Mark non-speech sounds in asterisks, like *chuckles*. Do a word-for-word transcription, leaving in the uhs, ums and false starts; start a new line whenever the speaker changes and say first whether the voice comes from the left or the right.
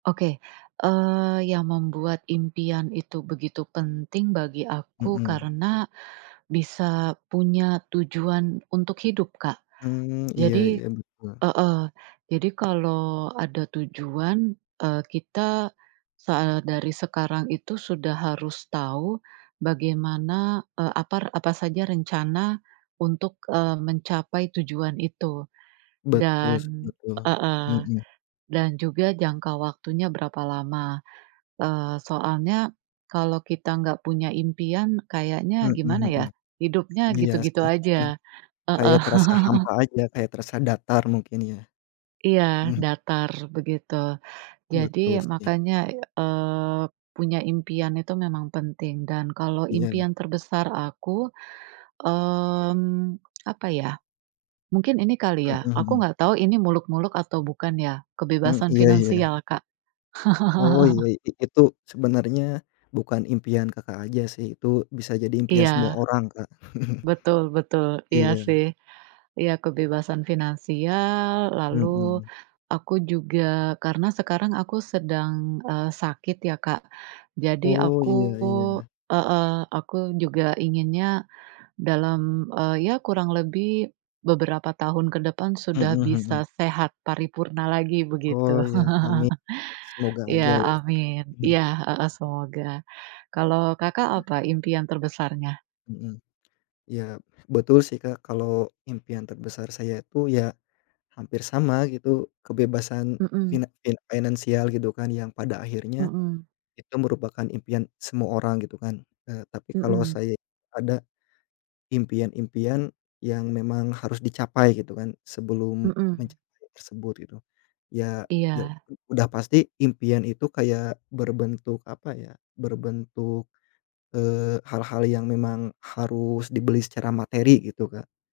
right: Oke. Eee, yang membuat impian itu begitu penting bagi aku,
left: Mhm.
right: karena bisa punya tujuan untuk hidup, Kak.
left: Mmm, iya
right: Jadi
left: iya. Betul.
right: heeh, jadi kalau ada tujuan, eee, kita soal dari sekarang itu sudah harus tahu bagaimana, eee, apar apa saja rencana untuk, eee, mencapai tujuan itu.
left: betus
right: Dan
left: betul.
right: heeh.
left: Mhm.
right: Dan juga jangka waktunya berapa lama. Eee, soalnya kalau kita enggak punya impian, kayaknya
left: Mhm
right: gimana ya,
left: mhm.
right: hidupnya
left: Iya
right: gitu-gitu
left: sih, *chuckles*
right: aja.
left: kayak
right: Heeh.
left: terasa
right: *laughs*
left: hampa aja, kayak terasa datar mungkin ya,
right: Iya,
left: mhm.
right: datar begitu. Jadi,
left: Betul, sih.
right: makanya, ya, eee, punya impian itu memang penting, dan kalau
left: Iya.
right: impian terbesar aku. Mmm, apa ya, mungkin ini kali ya,
left: Heeh
right: aku
left: heeh.
right: nggak tahu ini muluk-muluk atau bukan ya.
left: Eee,
right: Kebebasan
left: iya iya.
right: finansial, Kak.
left: Oh iya,
right: *laughs*
left: i itu sebenarnya bukan impian, Kakak aja sih itu bisa jadi impian
right: Iya,
left: semua orang, Kak. *chuckles*
right: betul betul. Iya,
left: Iya.
right: sih. Iya, kebebasan finansial, lalu
left: Mhm.
right: aku juga karena sekarang aku sedang, eee, sakit ya, Kak. Jadi,
left: Oh,
right: aku
left: iya iya.
right: heeh, aku juga inginnya dalam, eee, ya kurang lebih beberapa tahun ke depan sudah
left: Mhm
right: bisa
left: mhm.
right: sehat paripurna lagi begitu.
left: Oh ya,
right: *laughs*
left: amin semoga
right: Iya,
left: aja ya, Kak.
right: amin.
left: *chuckles*
right: Iya heeh semoga. Kalau, Kakak apa impian terbesarnya?
left: Mhm. Ya, betul sih, Kak, kalau impian terbesar saya itu, ya hampir sama gitu kebebasan
right: Mhm.
left: finan finansial gitu kan yang pada akhirnya,
right: Mhm.
left: itu merupakan impian semua orang gitu kan, eee, tapi kalau
right: Mhm.
left: saya ada impian-impian yang memang harus dicapai gitu kan, sebelum
right: Mhm.
left: mencapai tersebut gitu. Ya ya
right: Iya.
left: udah pasti impian itu kayak berbentuk apa ya, berbentuk, eee, hal-hal yang memang harus dibeli secara materi gitu, Kak.